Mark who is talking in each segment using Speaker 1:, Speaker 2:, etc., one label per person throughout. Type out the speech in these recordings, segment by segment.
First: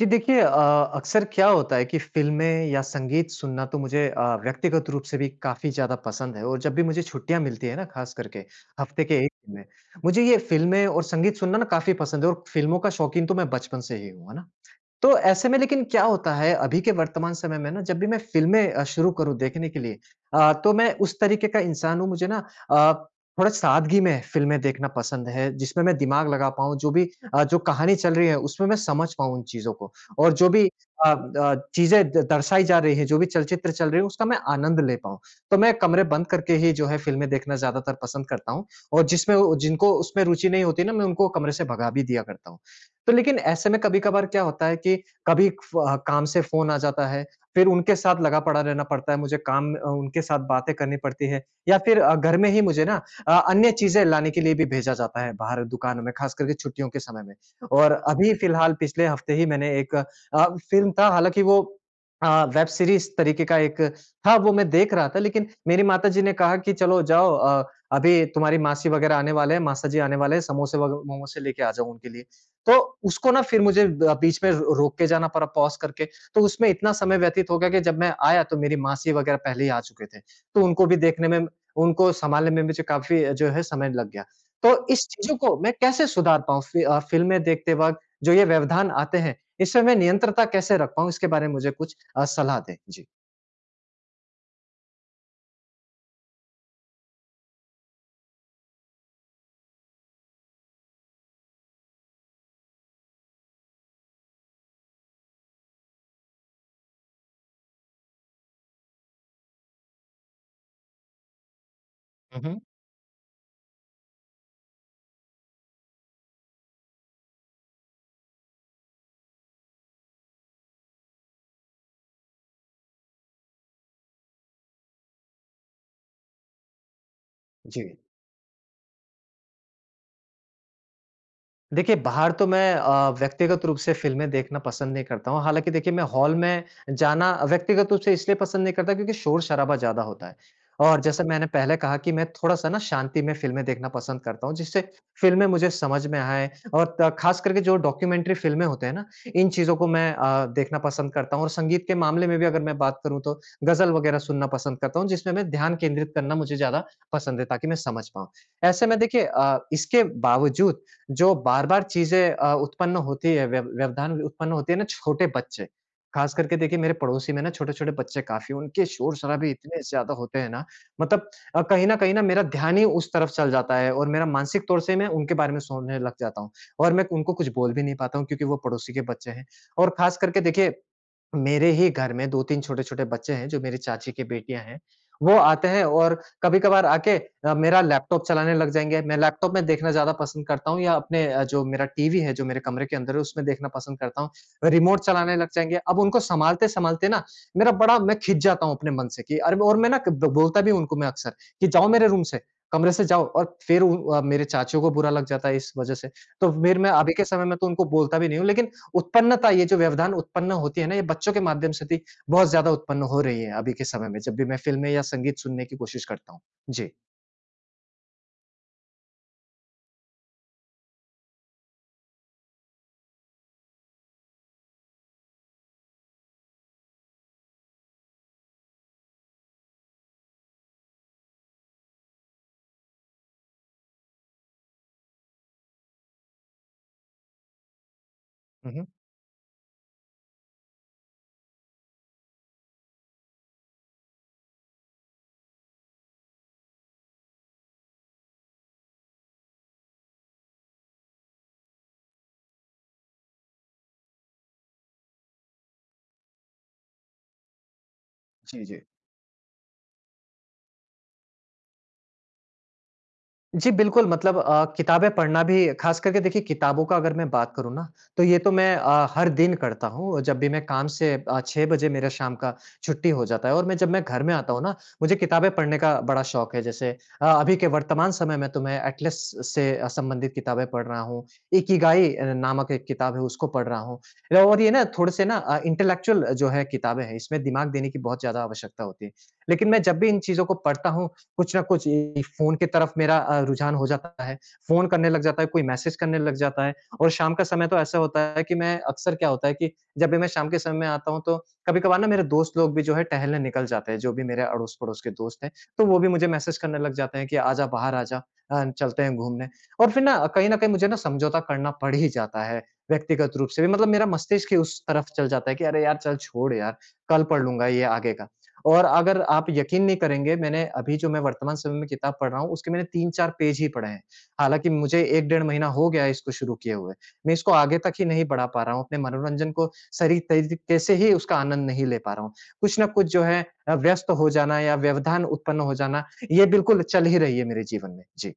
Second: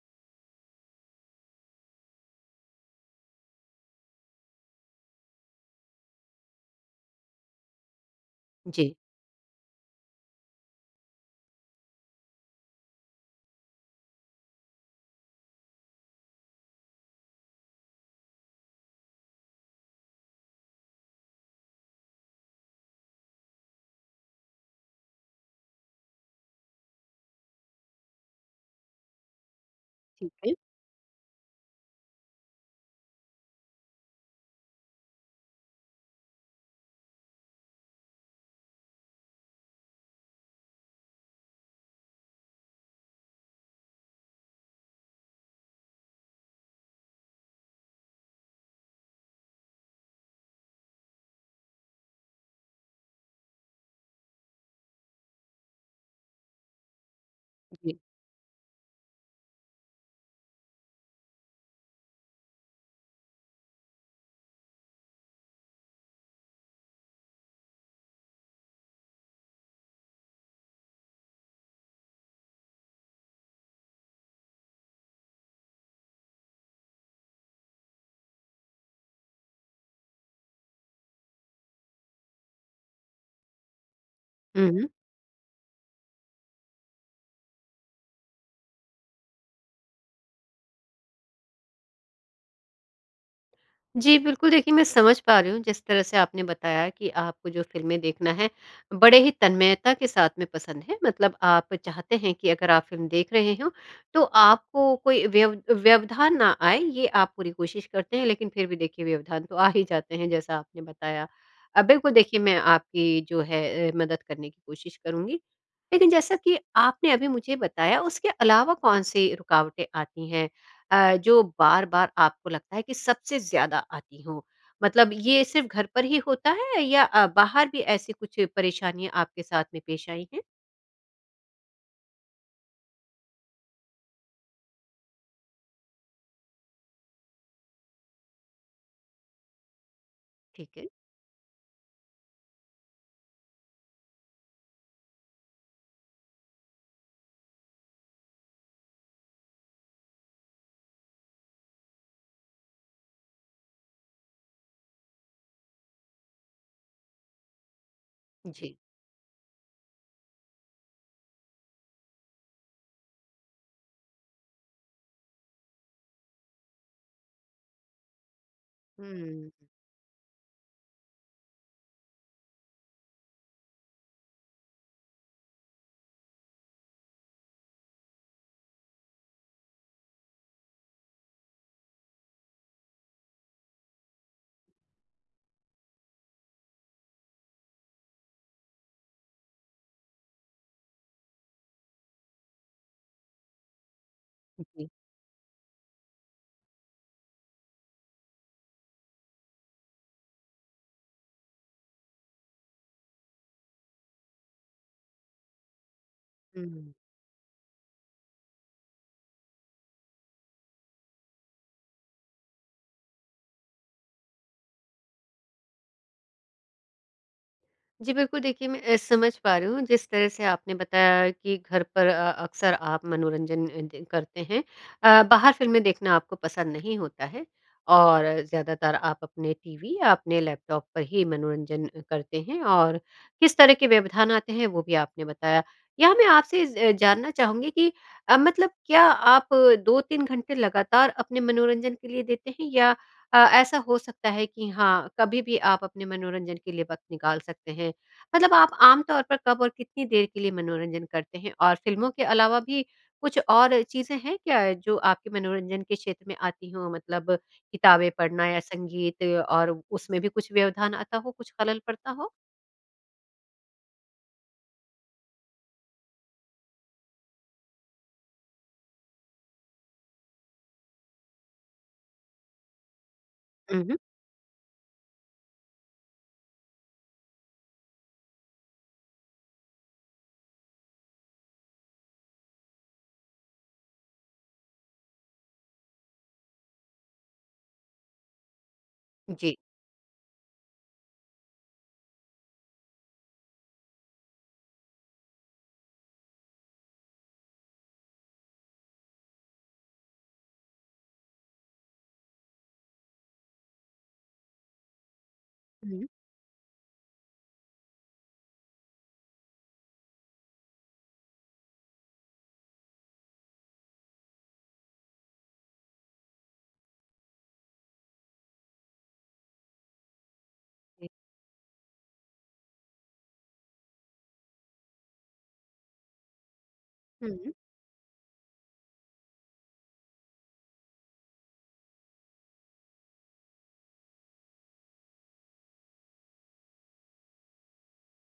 Speaker 1: जी देखिए अक्सर क्या होता है कि फ़िल्में या संगीत सुनना तो मुझे व्यक्तिगत रूप से भी काफ़ी ज़्यादा पसंद है और जब भी मुझे छुट्टियाँ मिलती है ना ख़ास करके
Speaker 2: जी,
Speaker 1: हफ़्ते के 1 दिन में, मुझे ये फ़िल्में और संगीत सुनना ना काफ़ी पसंद है और फ़िल्मों का शौकीन तो मैं बचपन से ही हूँ, है ना? तो ऐसे में लेकिन क्या होता है अभी के वर्तमान समय में ना जब भी मैं फ़िल्में शुरू करूँ देखने के लिए। तो मैं उस तरीके का इंसान हूँ मुझे ना अ, थोड़ा सादगी में फ़िल्में देखना पसंद है जिसमें मैं दिमाग लगा पाऊँ, जो भी जो कहानी चल रही है उसमें मैं समझ पाऊँ उन चीज़ों को। और जो
Speaker 2: ओके,
Speaker 1: भी अ चीज़ें द दर्शाई जा रही हैं, जो भी चलचित्र चल रही है, उसका मैं आनंद ले पाऊँ। तो मैं कमरे बंद करके ही जो है फ़िल्में देखना ज़्यादातर पसंद करता हूँ और जिसमें वो जिनको उसमें रुचि नहीं होती ना, मैं उनको कमरे से भगा भी दिया करता हूँ। तो लेकिन ऐसे में कभी-कभार क्या होता है कि कभी काम से फ़ोन आ जाता है, फिर उनके साथ लगा पड़ा रहना पड़ता है, मुझे उनके साथ बातें करनी पड़ती है या फिर घर में ही मुझे ना अन्य चीज़ें लाने के लिए भी भेजा जाता है बाहर दुकानों में, ख़ास करके छुट्टियों के समय में। और
Speaker 2: जी।
Speaker 1: अभी फ़िलहाल पिछले हफ़्ते ही मैंने एक अ, फ़िल्म था। हालाँकि वो अ, वेब सीरीज़ तरीके का एक था, वो मैं देख रहा था लेकिन मेरी माताजी ने कहा कि चलो जाओ, अभी तुम्हारी मासी वग़ैरह आने वाले हैं, मासाजी आने वाले हैं, समोसे वग मोमोसे लेके आ जाओ उनके लिए। तो उसको ना फ़िर मुझे ब बीच में रो रोक के जाना पड़ा, पॉज़ करके। तो उसमें इतना समय व्यतीत हो गया कि जब मैं आया तो मेरी मासी वग़ैरह पहले ही आ चुके थे। तो उनको भी देखने में, उनको सँभालने में मुझे काफ़ी जो है समय लग गया।
Speaker 2: हुँ,
Speaker 1: तो
Speaker 2: हुँ।
Speaker 1: इस चीज़ों को मैं कैसे सुधार पाऊँ फ़िल्में देखते वक़्त, जो ये व्यवधान आते हैं इसमें मैं नियंत्रता कैसे रख पाऊँ, इसके बारे में मुझे कुछ सलाह दें? जी।
Speaker 2: जी, बिल्कुल देखिए मैं समझ पा रही हूँ जिस तरह से आपने बताया कि आपको जो फ़िल्में देखना है, बड़े ही तन्मयता के साथ में पसंद है। मतलब आप चाहते हैं कि अगर आप फ़िल्म देख रहे हो, तो आपको कोई व्यवधान ना आए, ये आप पूरी कोशिश करते हैं, लेकिन फिर भी देखिए व्यवधान तो आ ही जाते हैं जैसा आपने बताया। बिल्कुल देखिए
Speaker 1: हुँ,
Speaker 2: मैं
Speaker 1: हुँ।
Speaker 2: आपकी जो है मदद करने की कोशिश करूँगी। लेकिन जैसा कि आपने अभी मुझे बताया, उसके अलावा कौन-सी रुकावटें आती हैं? जो बार-बार आपको लगता है कि सबसे ज़्यादा आती हो? मतलब ये सिर्फ़ घर पर ही होता है या बाहर भी
Speaker 1: जी।
Speaker 2: ऐसी कुछ परेशानियाँ आपके साथ में पेश आई हैं?
Speaker 1: देखिए, बाहर तो मैं व्यक्तिगत रूप से फ़िल्में देखना पसंद नहीं करता हूँ। हालाँकि देखिए, मैं हॉल में जाना व्यक्तिगत रूप से इसलिए पसंद नहीं करता क्योंकि शोर-शराबा ज़्यादा होता है।
Speaker 2: ठीक है।
Speaker 1: और जैसे मैंने पहले कहा कि मैं थोड़ा-सा ना शांति में फ़िल्में देखना पसंद करता हूँ, जिससे फ़िल्में मुझे समझ में आएँ और त ख़ास करके जो डॉक्यूमेंट्री फ़िल्में होते हैं ना, इन चीज़ों को मैं देखना पसंद करता हूँ। और संगीत के मामले में भी अगर मैं बात करूँ तो गज़ल वग़ैरह सुनना पसंद करता हूँ, जिसमें मैं ध्यान केंद्रित करना मुझे ज़्यादा पसंद है ताकि मैं समझ पाऊँ।
Speaker 2: जी।
Speaker 1: ऐसे में देखिए, इसके बावजूद जो बार-बार चीज़ें उत्पन्न होती है, व्यवधान उत्पन्न होती है ना, छोटे बच्चे, ख़ास करके देखिए मेरे पड़ोसी में ना छोटे-छोटे बच्चे काफ़ी हैं, उनके
Speaker 2: हुँ,
Speaker 1: शोर-शराबे इतने ज़्यादा होते हैं ना, मतलब कहीं न कहीं ना मेरा ध्यान ही उस तरफ चल जाता है और मेरा मानसिक तौर से मैं उनके बारे में सोचने लग जाता हूँ और मैं उनको कुछ बोल भी नहीं पाता हूँ क्योंकि वो पड़ोसी के बच्चे हैं। और ख़ास करके देखिए मेरे ही घर में 2-3 छोटे-छोटे बच्चे हैं, जो मेरी चाची की बेटियाँ हैं, वो आते हैं और कभी-कभार आके मेरा लैपटॉप चलाने लग जाएँगे। मैं लैपटॉप में देखना ज़्यादा पसंद करता हूँ या जो मेरा टीवी है, जो मेरे कमरे के अंदर है, उसमें देखना पसंद करता हूँ।
Speaker 2: जी।
Speaker 1: रिमोट चलाने लग जाएँगे। अब उनको सँभालते-सँभालते ना मेरा बड़ा मैं खिंच जाता हूँ अपने मन से कि अरे, और मैं ना ब बोलता भी हूँ उनको मैं अक्सर कि जाओ मेरे रूम से, कमरे से जाओ, और फिर मेरे चाचियों को बुरा लग जाता है इस वज़ह से। तो फिर मैं
Speaker 2: हुँ।
Speaker 1: अभी के समय में तो उनको बोलता भी नहीं हूँ, लेकिन उत्पन्नता ये जो व्यवधान उत्पन्न होती है ना, ये बच्चों के माध्यम से भी बहुत ज्यादा उत्पन्न हो रही है अभी के समय में, जब भी मैं फिल्में या संगीत सुनने की कोशिश करता हूँ। जी।
Speaker 2: जी, बिल्कुल देखिए मैं समझ पा रही हूँ जिस तरह से आपने बताया कि घर पर अक्सर आप मनोरंजन अ, द करते हैं। बाहर फ़िल्में देखना आपको पसंद नहीं होता है और ज़्यादातर आप अपने टीवी या अपने लैपटॉप पर ही मनोरंजन करते हैं, और किस तरह के व्यवधान आते हैं वो भी आपने बताया। यहाँ मैं आपसे ज़ जानना चाहूँगी कि मतलब क्या आप 2-3 घंटे लगातार अपने मनोरंजन के लिए देते हैं, या ऐसा हो सकता है कि हाँ, कभी भी आप अपने मनोरंजन के लिए वक़्त निकाल सकते हैं? मतलब आप आम तौर पर कब और कितनी देर के लिए मनोरंजन करते हैं? और फ़िल्मों के अलावा भी कुछ और चीज़ें हैं क्या जो आपके मनोरंजन के क्षेत्र में आती हों? मतलब किताबें पढ़ना या
Speaker 1: हम्म।
Speaker 2: संगीत, और उसमें भी कुछ व्यवधान आता हो, कुछ खलल पड़ता हो?
Speaker 1: जी, बिल्कुल। मतलब किताबें पढ़ना भी ख़ास करके देखिए, किताबों का अगर मैं बात करूँ ना, तो ये तो मैं हर दिन करता हूँ। जब भी मैं काम से, 6 बजे मेरा शाम का छुट्टी हो जाता है और मैं,
Speaker 2: हुँ,
Speaker 1: जब
Speaker 2: हुँ।
Speaker 1: मैं घर में आता हूँ ना, मुझे किताबें पढ़ने का बड़ा शौक है। जैसे अभी के वर्तमान समय में तो मैं एटलस से संबंधित किताबें पढ़ रहा हूँ। इकिगाई नामक एक किताब है, उसको पढ़ रहा हूँ। और ये ना थोड़े से ना इंटेलेक्चुअल जो है किताबें हैं, इसमें दिमाग देने की बहुत ज़्यादा आवश्यकता होती है।
Speaker 2: जी।
Speaker 1: लेकिन मैं जब भी इन चीज़ों को पढ़ता हूँ, कुछ ना कुछ ये फ़ोन की तरफ मेरा रुझान हो जाता है। फ़ोन करने लग जाता है, कोई मैसेज करने लग जाता है और शाम का समय तो ऐसा होता है कि मैं अक्सर क्या होता है कि जब भी मैं शाम के समय में आता हूँ, तो कभी-कभार ना मेरे दोस्त लोग भी जो है टहलने निकल जाते हैं, जो भी मेरे अड़ोस-पड़ोस के दोस्त हैं, तो वो
Speaker 2: हुँ।
Speaker 1: भी मुझे मैसेज करने लग जाते हैं कि आजा बाहर आजा, चलते हैं घूमने और फिर ना कहीं न कहीं मुझे ना समझौता करना पड़ ही जाता है, व्यक्तिगत रूप से भी। मतलब मेरा मस्तिष्क ही उस तरफ चल जाता है कि अरे यार! चल छोड़ यार, कल पढ़ लूँगा ये आगे का। और अगर आप यकीन नहीं करेंगे, मैंने अभी
Speaker 2: जी।
Speaker 1: जो मैं वर्तमान समय में किताब पढ़ रहा हूँ, उसके मैंने 3-4 पेज ही पढ़े हैं। हालाँकि मुझे 1 डेढ़ महीना हो गया है इसको शुरू किए हुए। मैं
Speaker 2: हुँ।
Speaker 1: इसको आगे तक ही नहीं बढ़ा पा रहा हूँ, अपने मनोरंजन को सही तरीके से ही उसका आनंद नहीं ले पा रहा हूँ। कुछ न कुछ जो है व्यस्त हो जाना या व्यवधान उत्पन्न हो जाना, ये बिल्कुल चल ही रही है मेरे जीवन में। जी,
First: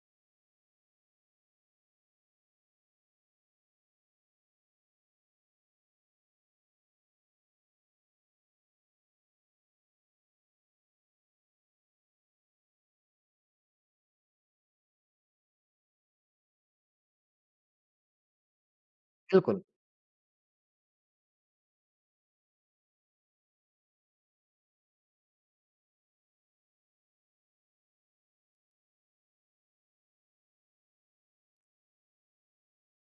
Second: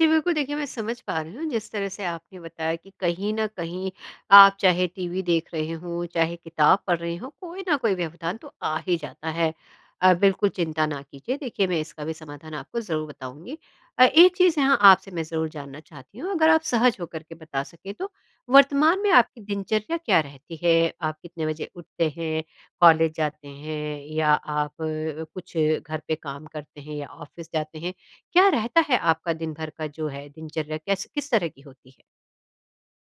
Speaker 2: जी, बिल्कुल देखिए मैं समझ पा रही हूँ, जिस तरह से आपने बताया कि कहीं न कहीं आप चाहे टीवी देख रहे हों, चाहे किताब पढ़ रहे हों, कोई ना कोई व्यवधान तो आ ही जाता है। बिल्कुल चिंता ना कीजिए, देखिए मैं इसका भी समाधान आपको ज़रूर बताऊँगी। एक चीज़ यहाँ आपसे मैं ज़रूर जानना चाहती हूँ, अगर आप सहज होकर के बता सकें तो, वर्तमान में आपकी
Speaker 1: बिल्कुल।
Speaker 2: दिनचर्या क्या रहती है? आप कितने बजे उठते हैं, कॉलेज जाते हैं या आप कुछ घर पे काम करते हैं या ऑफ़िस जाते हैं? क्या रहता है आपका दिन भर का जो है दिनचर्या, कैस किस तरह की होती है?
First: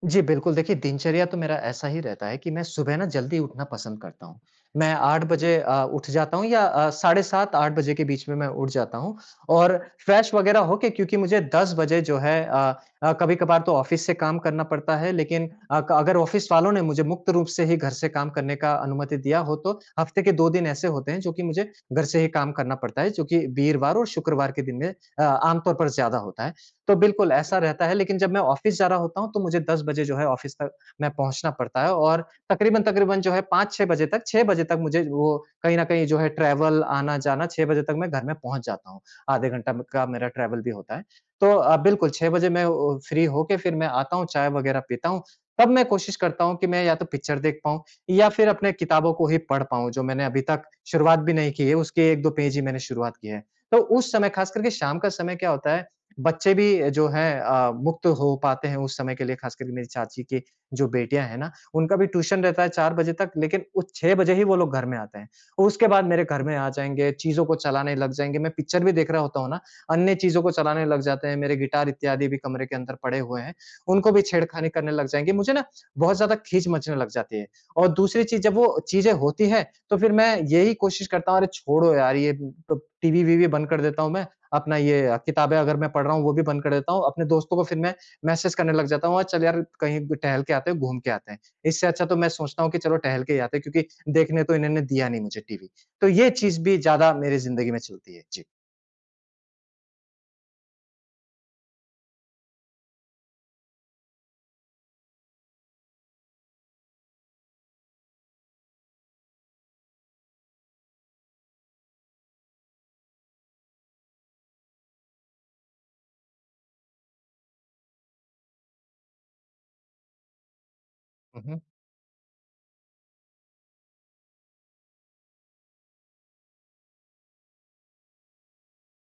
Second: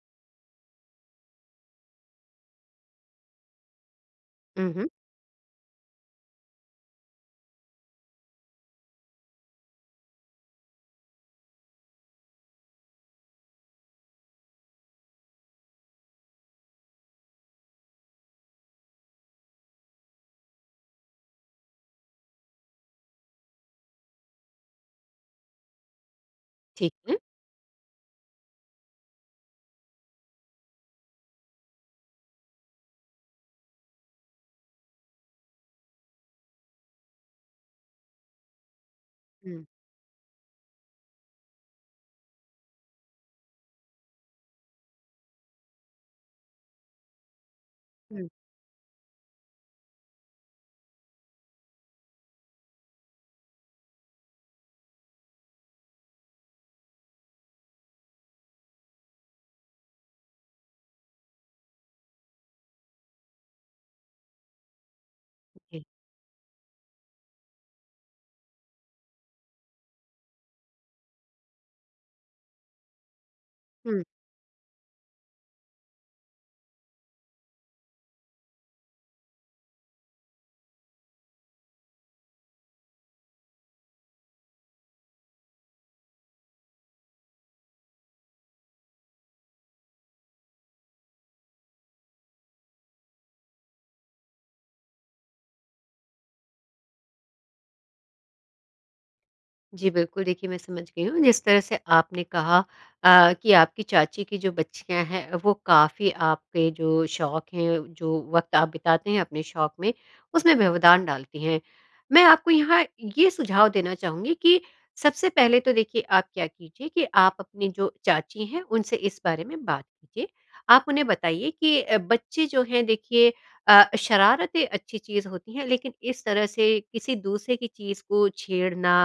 Speaker 1: जी, बिल्कुल। देखिए, दिनचर्या तो मेरा ऐसा ही रहता है कि मैं सुबह ना जल्दी उठना पसंद करता हूँ।
Speaker 2: हुँ, हुँ।
Speaker 1: मैं 8 बजे उठ जाता हूँ या साढ़े 7 8 बजे के बीच में मैं उठ जाता हूँ और फ्रेश वगैरह होके, क्योंकि मुझे 10 बजे जो है कभी-कभार तो ऑफ़िस से काम करना पड़ता है, लेकिन अ, क अगर ऑफ़िस वालों ने मुझे मुक्त रूप से ही घर से काम करने का अनुमति दिया हो तो हफ़्ते के 2 दिन ऐसे होते हैं जो कि मुझे घर से ही काम करना पड़ता है, जो कि वीरवार और शुक्रवार के दिन में आम तौर पर ज़्यादा होता है।
Speaker 2: ठीक
Speaker 1: तो
Speaker 2: है।
Speaker 1: बिल्कुल ऐसा रहता है, लेकिन जब मैं ऑफ़िस जा रहा होता हूँ तो मुझे 10 बजे जो है ऑफ़िस तक मैं पहुँचना पड़ता है और तकरीबन-तकरीबन जो है 5-6 बजे तक, 6 बजे तक मुझे वो, कहीं न कहीं जो है ट्रैवल आना-जाना, 6 बजे तक मैं घर में पहुँच जाता हूँ। आधे
Speaker 2: हुँ,
Speaker 1: घंटा म का मेरा ट्रैवल भी होता है। तो बिल्कुल 6 बजे मैं ओ फ्री होके फिर मैं आता हूँ, चाय वग़ैरह पीता हूँ। तब मैं कोशिश करता हूँ कि मैं या तो पिक्चर देख पाऊँ
Speaker 2: हुँ,
Speaker 1: या फिर अपने किताबों को ही पढ़ पाऊँ जो मैंने अभी तक शुरुआत भी नहीं की है, उसके 1-2 पेज ही मैंने शुरुआत की है। तो उस समय ख़ास करके शाम का समय क्या होता है, बच्चे भी जो हैं मुक्त हो पाते हैं उस समय के लिए, खास करके मेरी चाची की जो बेटियाँ हैं ना, उनका भी ट्यूशन रहता है 4 बजे तक, लेकिन वो 6 बजे ही वो लोग घर में आते हैं। और
Speaker 2: जी।
Speaker 1: उसके बाद मेरे घर में आ जाएँगे, चीज़ों को चलाने लग जाएँगे, मैं पिक्चर भी देख रहा होता हूँ ना, अन्य चीज़ों को चलाने लग जाते हैं, मेरे गिटार इत्यादि भी कमरे के अंदर पड़े हुए हैं,
Speaker 2: हुँ।
Speaker 1: उनको भी छेड़खानी करने लग जाएँगे। मुझे ना बहुत ज़्यादा खीज मचने लग जाती है और दूसरी चीज़ जब वो चीज़ें होती हैं, तो फिर मैं यही कोशिश करता हूँ, "अरे छोड़ो यार, ये ब टीवी-वीवी बंद कर देता हूँ मैं। अपना ये किताबें अगर मैं पढ़ रहा हूँ वो भी बंद कर देता हूँ। अपने दोस्तों को फिर मैं मैसेज करने लग जाता हूँ और चल यार कहीं ब टहल के आते हैं, घूम के आते हैं। इससे अच्छा तो मैं सोचता हूँ कि चलो टहल के ही आते हैं, क्योंकि देखने तो इन्होंने दिया नहीं मुझे टीवी। तो ये चीज़ भी ज़्यादा मेरी ज़िंदगी में चलती है। जी।
Speaker 2: जी, बिल्कुल, देखिए मैं समझ गई हूँ, जिस तरह से आपने कहा कि आपकी चाची की जो बच्चियाँ हैं, वो काफ़ी आपके जो शौक हैं, जो वक़्त आप बिताते हैं अपने शौक में, उसमें व्यवधान डालती हैं। मैं आपको यहाँ ये सुझाव देना चाहूँगी कि सबसे पहले तो देखिए, आप क्या कीजिए कि आप अपनी जो चाची हैं, उनसे इस बारे में बात कीजिए। आप उन्हें
Speaker 1: हुँ,
Speaker 2: बताइए
Speaker 1: हुँ।
Speaker 2: कि बच्चे जो हैं देखिए, शरारतें अच्छी चीज़ होती हैं, लेकिन इस तरह से किसी दूसरे की चीज़ को छेड़ना,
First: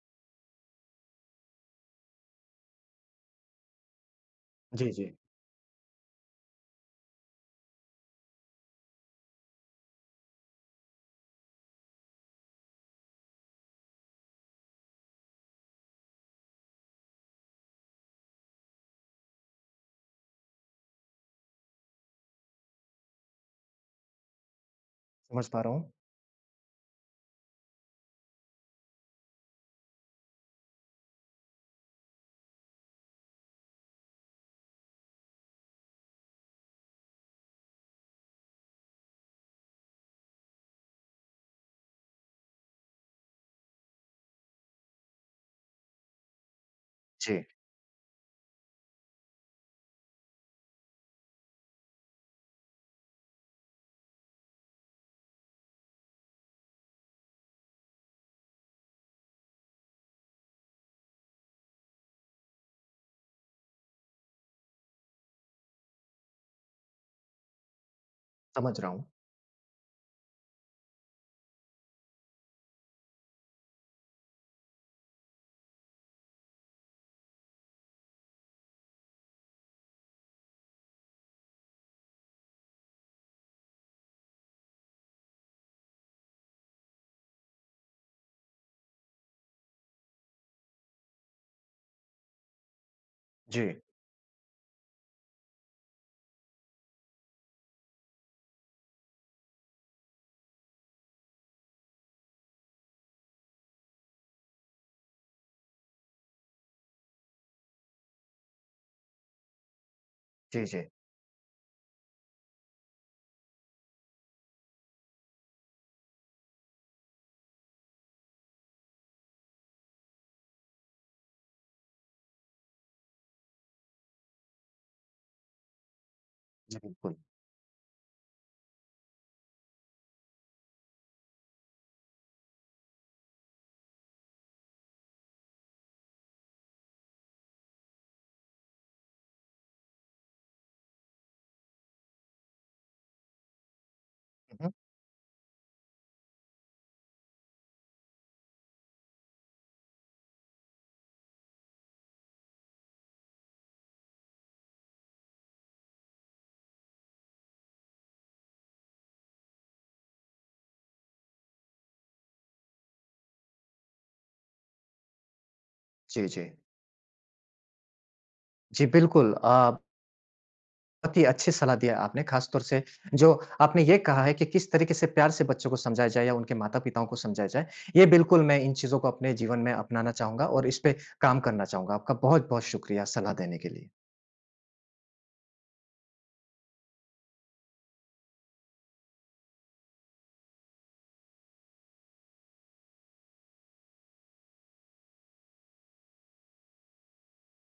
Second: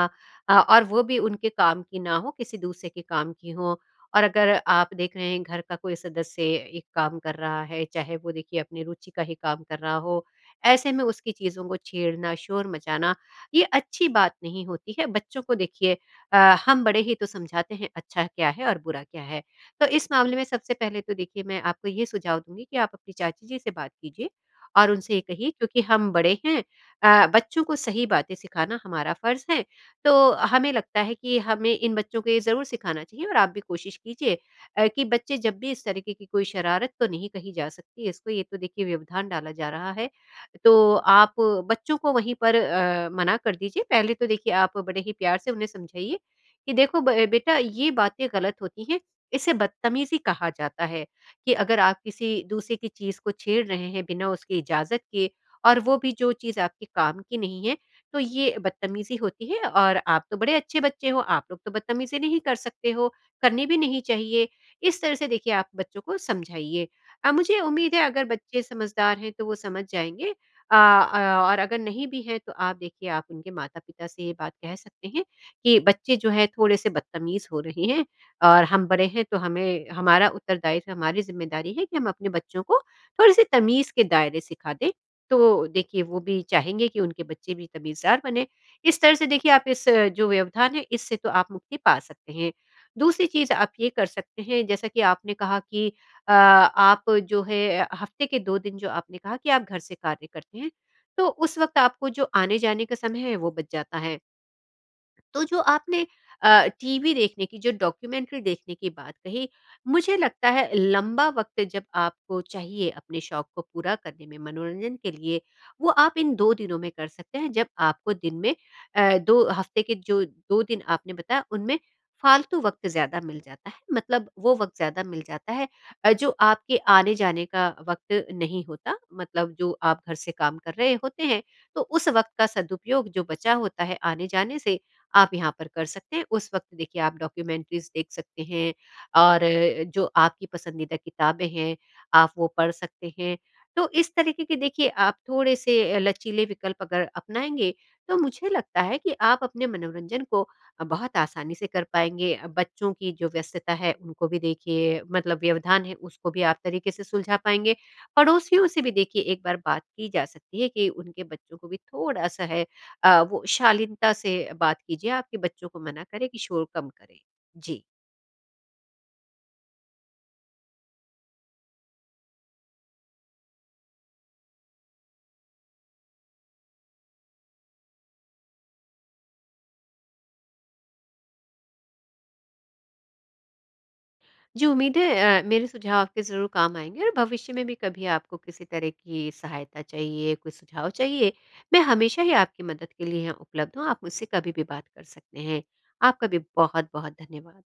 Speaker 2: और वो भी उनके काम की ना हो, किसी दूसरे के काम की हो। और अगर
Speaker 1: जी,
Speaker 2: आप
Speaker 1: जी।
Speaker 2: देख रहे हैं घर का कोई सदस्य एक काम कर रहा है, चाहे वो देखिए अपनी रुचि का ही काम कर रहा हो, ऐसे में उसकी चीज़ों को छेड़ना, शोर मचाना, ये अच्छी बात नहीं होती है। बच्चों को देखिए, अ, हम बड़े ही तो समझाते हैं अच्छा क्या है और बुरा क्या है। तो इस मामले में सबसे पहले तो देखिए, मैं आपको ये सुझाव दूँगी कि आप अपनी चाची जी से बात कीजिए और उनसे ये
Speaker 1: समझ
Speaker 2: कहिए,
Speaker 1: पा रहा
Speaker 2: क्योंकि
Speaker 1: हूँ।
Speaker 2: हम बड़े हैं बच्चों को सही बातें सिखाना हमारा फ़र्ज़ है, तो हमें लगता है कि हमें इन बच्चों को ये ज़रूर सिखाना चाहिए, और आप भी कोशिश कीजिए कि बच्चे जब भी इस तरीके की कोई शरारत, तो नहीं कही जा सकती इसको, ये तो देखिए व्यवधान डाला जा रहा है। तो आप बच्चों को वहीं पर मना कर दीजिए। पहले तो देखिए आप बड़े ही प्यार से उन्हें समझाइए कि देखो ब
Speaker 1: जी,
Speaker 2: बेटा ये बातें गलत होती हैं, इसे बदतमीज़ी कहा जाता है, कि अगर आप किसी दूसरे की चीज़ को छेड़ रहे हैं बिना उसकी इजाज़त के, और वो भी जो चीज़ आपके काम की नहीं है, तो ये बदतमीज़ी होती है, और आप तो बड़े अच्छे बच्चे हो, आप लोग तो बदतमीज़ी नहीं कर सकते हो, करनी भी नहीं चाहिए। इस तरह से देखिए आप बच्चों को समझाइए। मुझे उम्मीद है अगर बच्चे
Speaker 1: समझ रहा हूँ।
Speaker 2: समझदार हैं तो वो समझ जाएँगे। अ अ, और अगर नहीं भी हैं, तो आप देखिए आप उनके माता-पिता से ये बात कह सकते हैं कि बच्चे जो है थोड़े-से बदतमीज़ हो रहे हैं, और हम बड़े हैं तो हमें, हमारा उत्तरदायित्व, हमारी ज़िम्मेदारी है कि हम अपने बच्चों को थोड़ी-सी तमीज़ के दायरे सिखा दें, तो देखिए वो भी चाहेंगे कि उनके बच्चे भी तमीज़दार बने। इस तरह से देखिए आप इस जो व्यवधान है इससे तो आप मुक्ति पा सकते हैं। दूसरी चीज़
Speaker 1: जी।
Speaker 2: आप ये कर सकते हैं जैसा कि आपने कहा कि आप जो है हफ़्ते के 2 दिन जो आपने कहा कि आप घर से कार्य करते हैं, तो उस वक़्त आपको जो आने-जाने का समय है वो बच जाता है। तो जो आपने टीवी देखने की, जो डॉक्यूमेंट्री देखने की बात कही, मुझे लगता
Speaker 1: जी,
Speaker 2: है
Speaker 1: जी।
Speaker 2: लंबा वक़्त जब आपको चाहिए अपने शौक को पूरा करने में, मनोरंजन के लिए, वो आप इन 2 दिनों में कर सकते हैं, जब आपको दिन में 2 हफ़्ते के जो 2 दिन आपने बताया उनमें फालतू वक़्त ज़्यादा मिल जाता है, मतलब वो वक़्त ज़्यादा मिल जाता है जो आपके
Speaker 1: जी, बिल्कुल।
Speaker 2: आने-जाने का वक़्त नहीं होता, मतलब जो आप घर से काम कर रहे होते हैं, तो उस वक़्त का सदुपयोग जो बचा होता है आने-जाने से, आप यहाँ पर कर सकते हैं। उस वक़्त देखिए आप डॉक्यूमेंट्रीज़ देख सकते हैं, और जो आपकी पसंदीदा किताबें हैं, आप वो पढ़ सकते हैं। तो इस तरीके के
Speaker 1: हुँ, हुँ।
Speaker 2: देखिए आप थोड़े से लचीले विकल्प अगर अपनाएँगे, तो मुझे लगता है कि आप अपने मनोरंजन को बहुत आसानी से कर पाएँगे। बच्चों की जो व्यस्तता है उनको भी देखिए, मतलब व्यवधान है उसको भी आप तरीके से सुलझा पाएँगे। पड़ोसियों से भी देखिए एक बार बात की जा सकती है कि उनके बच्चों को भी थोड़ा-सा है, वो शालीनता से बात कीजिए, आपके बच्चों को मना
Speaker 1: जी,
Speaker 2: करें कि
Speaker 1: जी।
Speaker 2: शोर कम करें। जी।
Speaker 1: जी, बिल्कुल। बहुत ही अच्छी सलाह दिया आपने, खास तौर से जो आपने ये कहा है कि किस तरीके से प्यार से बच्चों को समझाया जाए या उनके माता-पिताओं को समझाया जाए। ये बिल्कुल मैं इन चीज़ों को अपने जीवन में अपनाना चाहूँगा और इस पे काम करना चाहूँगा। आपका बहुत-बहुत शुक्रिया सलाह देने के लिए।
Speaker 2: जी, उम्मीद है मेरे सुझाव आपके ज़रूर काम आएँगे, और भविष्य में भी कभी आपको किसी तरह की सहायता चाहिए, कोई सुझाव चाहिए, मैं हमेशा ही आपकी मदद के लिए यहाँ उपलब्ध हूँ। आप मुझसे कभी भी बात कर सकते हैं। आपका भी बहुत-बहुत धन्यवाद।